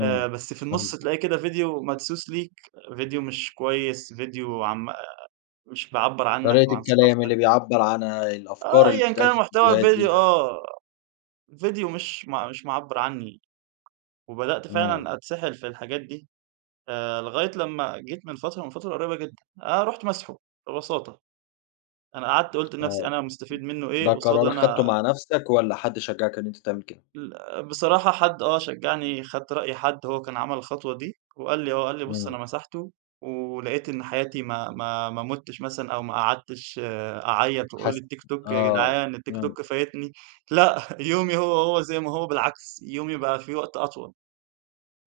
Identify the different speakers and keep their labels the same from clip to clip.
Speaker 1: آآ، بس في النُصّ
Speaker 2: فهمتك.
Speaker 1: تلاقي كده فيديو مدسوس ليك، فيديو مش كويِس، فيديو عن م آآ، مش بيعبّر عنك
Speaker 2: طريقة
Speaker 1: وعن
Speaker 2: الكلام
Speaker 1: ثقافتَك.
Speaker 2: اللي بيعبِّر عنها
Speaker 1: آه،
Speaker 2: الأفكار اللي
Speaker 1: أيًا كان
Speaker 2: بتتقال في
Speaker 1: المحتوى
Speaker 2: الفيديوهات
Speaker 1: الفيديو،
Speaker 2: دي.
Speaker 1: آه، فيديو مش م مش معبِّر عنِّي. وبدأت
Speaker 2: امم.
Speaker 1: فعلًا أتسحَّل في الحاجات دي. آآ، لغاية لمَّا جيت من فترة، من فترة قريبة جدًا، آآ، رُحت ماسحه ببساطة. أنا قعدت قُلت لنفسي:
Speaker 2: آه.
Speaker 1: "أنا مستفيد منه إيه؟"
Speaker 2: ده
Speaker 1: قُصَّاد
Speaker 2: قرار خدته
Speaker 1: أنا
Speaker 2: مع نفسك والَّا حد شجعك إن أنت تعمل كده؟
Speaker 1: ال بصراحة، حد آه شجَّعني، خدت رأي حد، هو كان عمل الخطوة دي، وقال لي، هو قال لي: "بُص، أنا
Speaker 2: امم.
Speaker 1: مسحته، ولقِيت إن حياتي ما ما ما مُتِّش مثلًا، أو ما قعدتِش آآ، أعيَّط وأقول:
Speaker 2: حس
Speaker 1: الTikTok يا
Speaker 2: آه،
Speaker 1: جدعان،
Speaker 2: امم.
Speaker 1: الTikTok فايِتني." لأ، يومي هو هو، زي ما هو، بالعكس، يومي بقى فيه وقت أطول.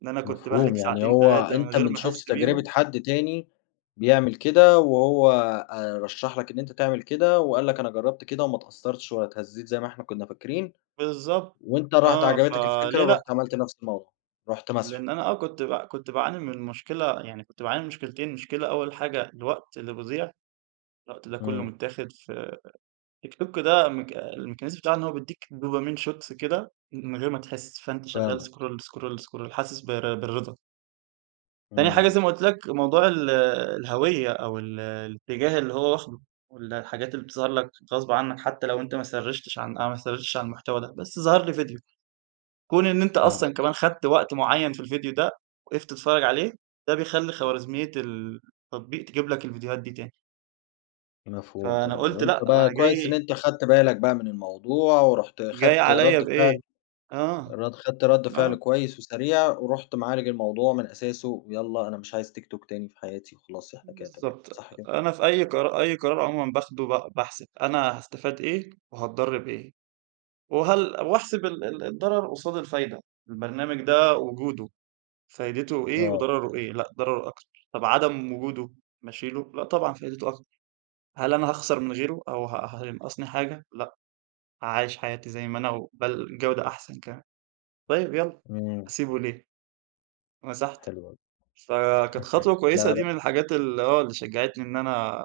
Speaker 1: إن أنا كنت باهلَك
Speaker 2: مفهوم، يعني
Speaker 1: ساعتين،
Speaker 2: هو
Speaker 1: 3 من
Speaker 2: أنتَ
Speaker 1: غير
Speaker 2: من
Speaker 1: ما
Speaker 2: شُفت
Speaker 1: أحس
Speaker 2: تجربة
Speaker 1: بيهم.
Speaker 2: حد تاني بيعمل كده، وهو آآ، رشَّح لك إن أنتَ تعمل كده، وقال لك: "أنا جرَّبت كده وما اتأثَّرتِش ولا اتهزّيت زي ما إحنا كنّا فاكرين."
Speaker 1: بالضبط.
Speaker 2: وأنتَ رُحت
Speaker 1: آه،
Speaker 2: عجبتَك الفكرة،
Speaker 1: فليه لأ؟
Speaker 2: ورُحت عملت نفس الموضوع، رُحت ماسحه.
Speaker 1: لأن أنا آه كنت ب كنت باعاني من مشكلة، يعني كنت باعاني من مشكِلتين. مشكلة أوَّل حاجة الوقت اللي بيضيع، الوقت ده كله
Speaker 2: امم.
Speaker 1: متاخد في TikTok ده، م الmechanism بتاعه إن هو بيدِّيك dopamine shots كده من غير ما تحِس، فأنتَ شغَّال
Speaker 2: فاهمك.
Speaker 1: scroll ,scroll, scroll، حاسس بالر بالرضا. تاني حاجة،
Speaker 2: امم.
Speaker 1: زي ما قُلت لك، موضوع ال الهويَّة أو ال الاتجاه اللي هو واخده، وال الحاجات اللي بتظهر لك غصبًا عنك، حتى لو أنتَ ما سرِّيشتِش عن أو ما سرِّيشتِش عن المحتوى ده، بس ظهر لي فيديو. كون إن أنتَ أصلًا
Speaker 2: فاهمك.
Speaker 1: كمان اخدّت وقت معيَّن في الفيديو ده، وقِفت تتفرَّج عليه، ده بيخلِّي خوارزمية ال التطبيق تجيب لك الفيديوهات دي تاني.
Speaker 2: مفهوم
Speaker 1: فأنا
Speaker 2: طبعًا.
Speaker 1: قُلت لأ،
Speaker 2: وأنتَ بقى
Speaker 1: أنا
Speaker 2: كويِس إن
Speaker 1: جاي
Speaker 2: أنتَ خدت بالَك بقى من الموضوع، ورُحت
Speaker 1: جاي
Speaker 2: خدت
Speaker 1: عليّا
Speaker 2: ردّ
Speaker 1: بإيه؟
Speaker 2: فعل
Speaker 1: آه،
Speaker 2: رد خدت ردّ فعل
Speaker 1: آه.
Speaker 2: كويِس وسريع، ورُحت معالج الموضوع من أساسه. ويالَّا، "أنا مش عايِز TikTok تاني في حياتي،" وخلاص إحنا كده تمام.
Speaker 1: بالضبط،
Speaker 2: صح كده؟
Speaker 1: أنا في أي قر أي قرار عمومًا باخُده، ب باحسب أنا هاستفاد إيه وهاتضرّ بإيه. وهل وأحسب ال ال الضرَر قُصاد الفايدة. البرنامج ده وجوده، فايدته إيه
Speaker 2: آه.
Speaker 1: وضرَره إيه؟ لأ، ضرَره أكتر. طب عدم وجوده، ما اشيله؟ لأ، طبعًا فايدته أكتر. هل أنا هاخسَر من غيره، أو ه هينقَّصني حاجة؟ لأ. عايِش حياتي زي ما أنا، وبل جودة أحسن كمان. طيب يالَّا،
Speaker 2: امم.
Speaker 1: هاسيبه ليه؟ مسَحته.
Speaker 2: حلو أوي.
Speaker 1: فكانت خطوة
Speaker 2: لا
Speaker 1: كويِسة، دي
Speaker 2: يار
Speaker 1: من الحاجات ال آه، اللي شجَّعتني، إن أنا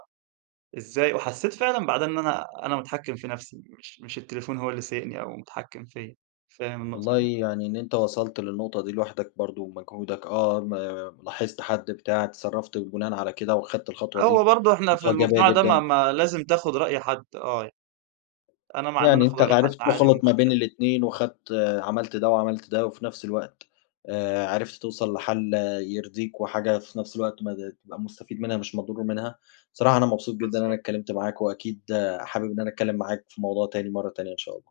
Speaker 1: إزاي وحسّيت فعلًا بعدها إن أنا أنا متحكّم في نفسي، مش مش التليفون هو اللي سايِقني أو متحكّم فيَّا. فاهم النقطة
Speaker 2: والله،
Speaker 1: دي؟
Speaker 2: يعني إن أنت وصلت للنقطة دي لوحدك، برضو بمجهودك، آه، ما لاحظت حد بتاع، اتصرفت بناء على كده، وخدت الخطوة
Speaker 1: هو
Speaker 2: دي،
Speaker 1: برضو إحنا في
Speaker 2: خطوة إيجابية
Speaker 1: المجتمع ده ما
Speaker 2: جدًا.
Speaker 1: ما لازم تاخد رأي حد. آه. أنا مع إن أنا
Speaker 2: يعني
Speaker 1: آخد
Speaker 2: أنتَ
Speaker 1: رأي حد،
Speaker 2: عرفت
Speaker 1: عادي من
Speaker 2: تخلط ما
Speaker 1: حد
Speaker 2: بين
Speaker 1: تاني.
Speaker 2: الاتنين، وخدت آآ، عملت ده، وعملت ده، وفي نفس الوقت آآ، عرفت توصل لحَلّ آآ، يرضِيك، وحاجة في نفس الوقت ما تبقى مستفيد منها مش مضرور منها. بصراحة أنا مبسوط جدًا إن أنا
Speaker 1: بالضبط.
Speaker 2: اتكلَّمت معاك، وأكيد آآ، حابِب إن أنا أتكلَّم معاك في موضوع تاني مرَّة تانية إن شاء الله.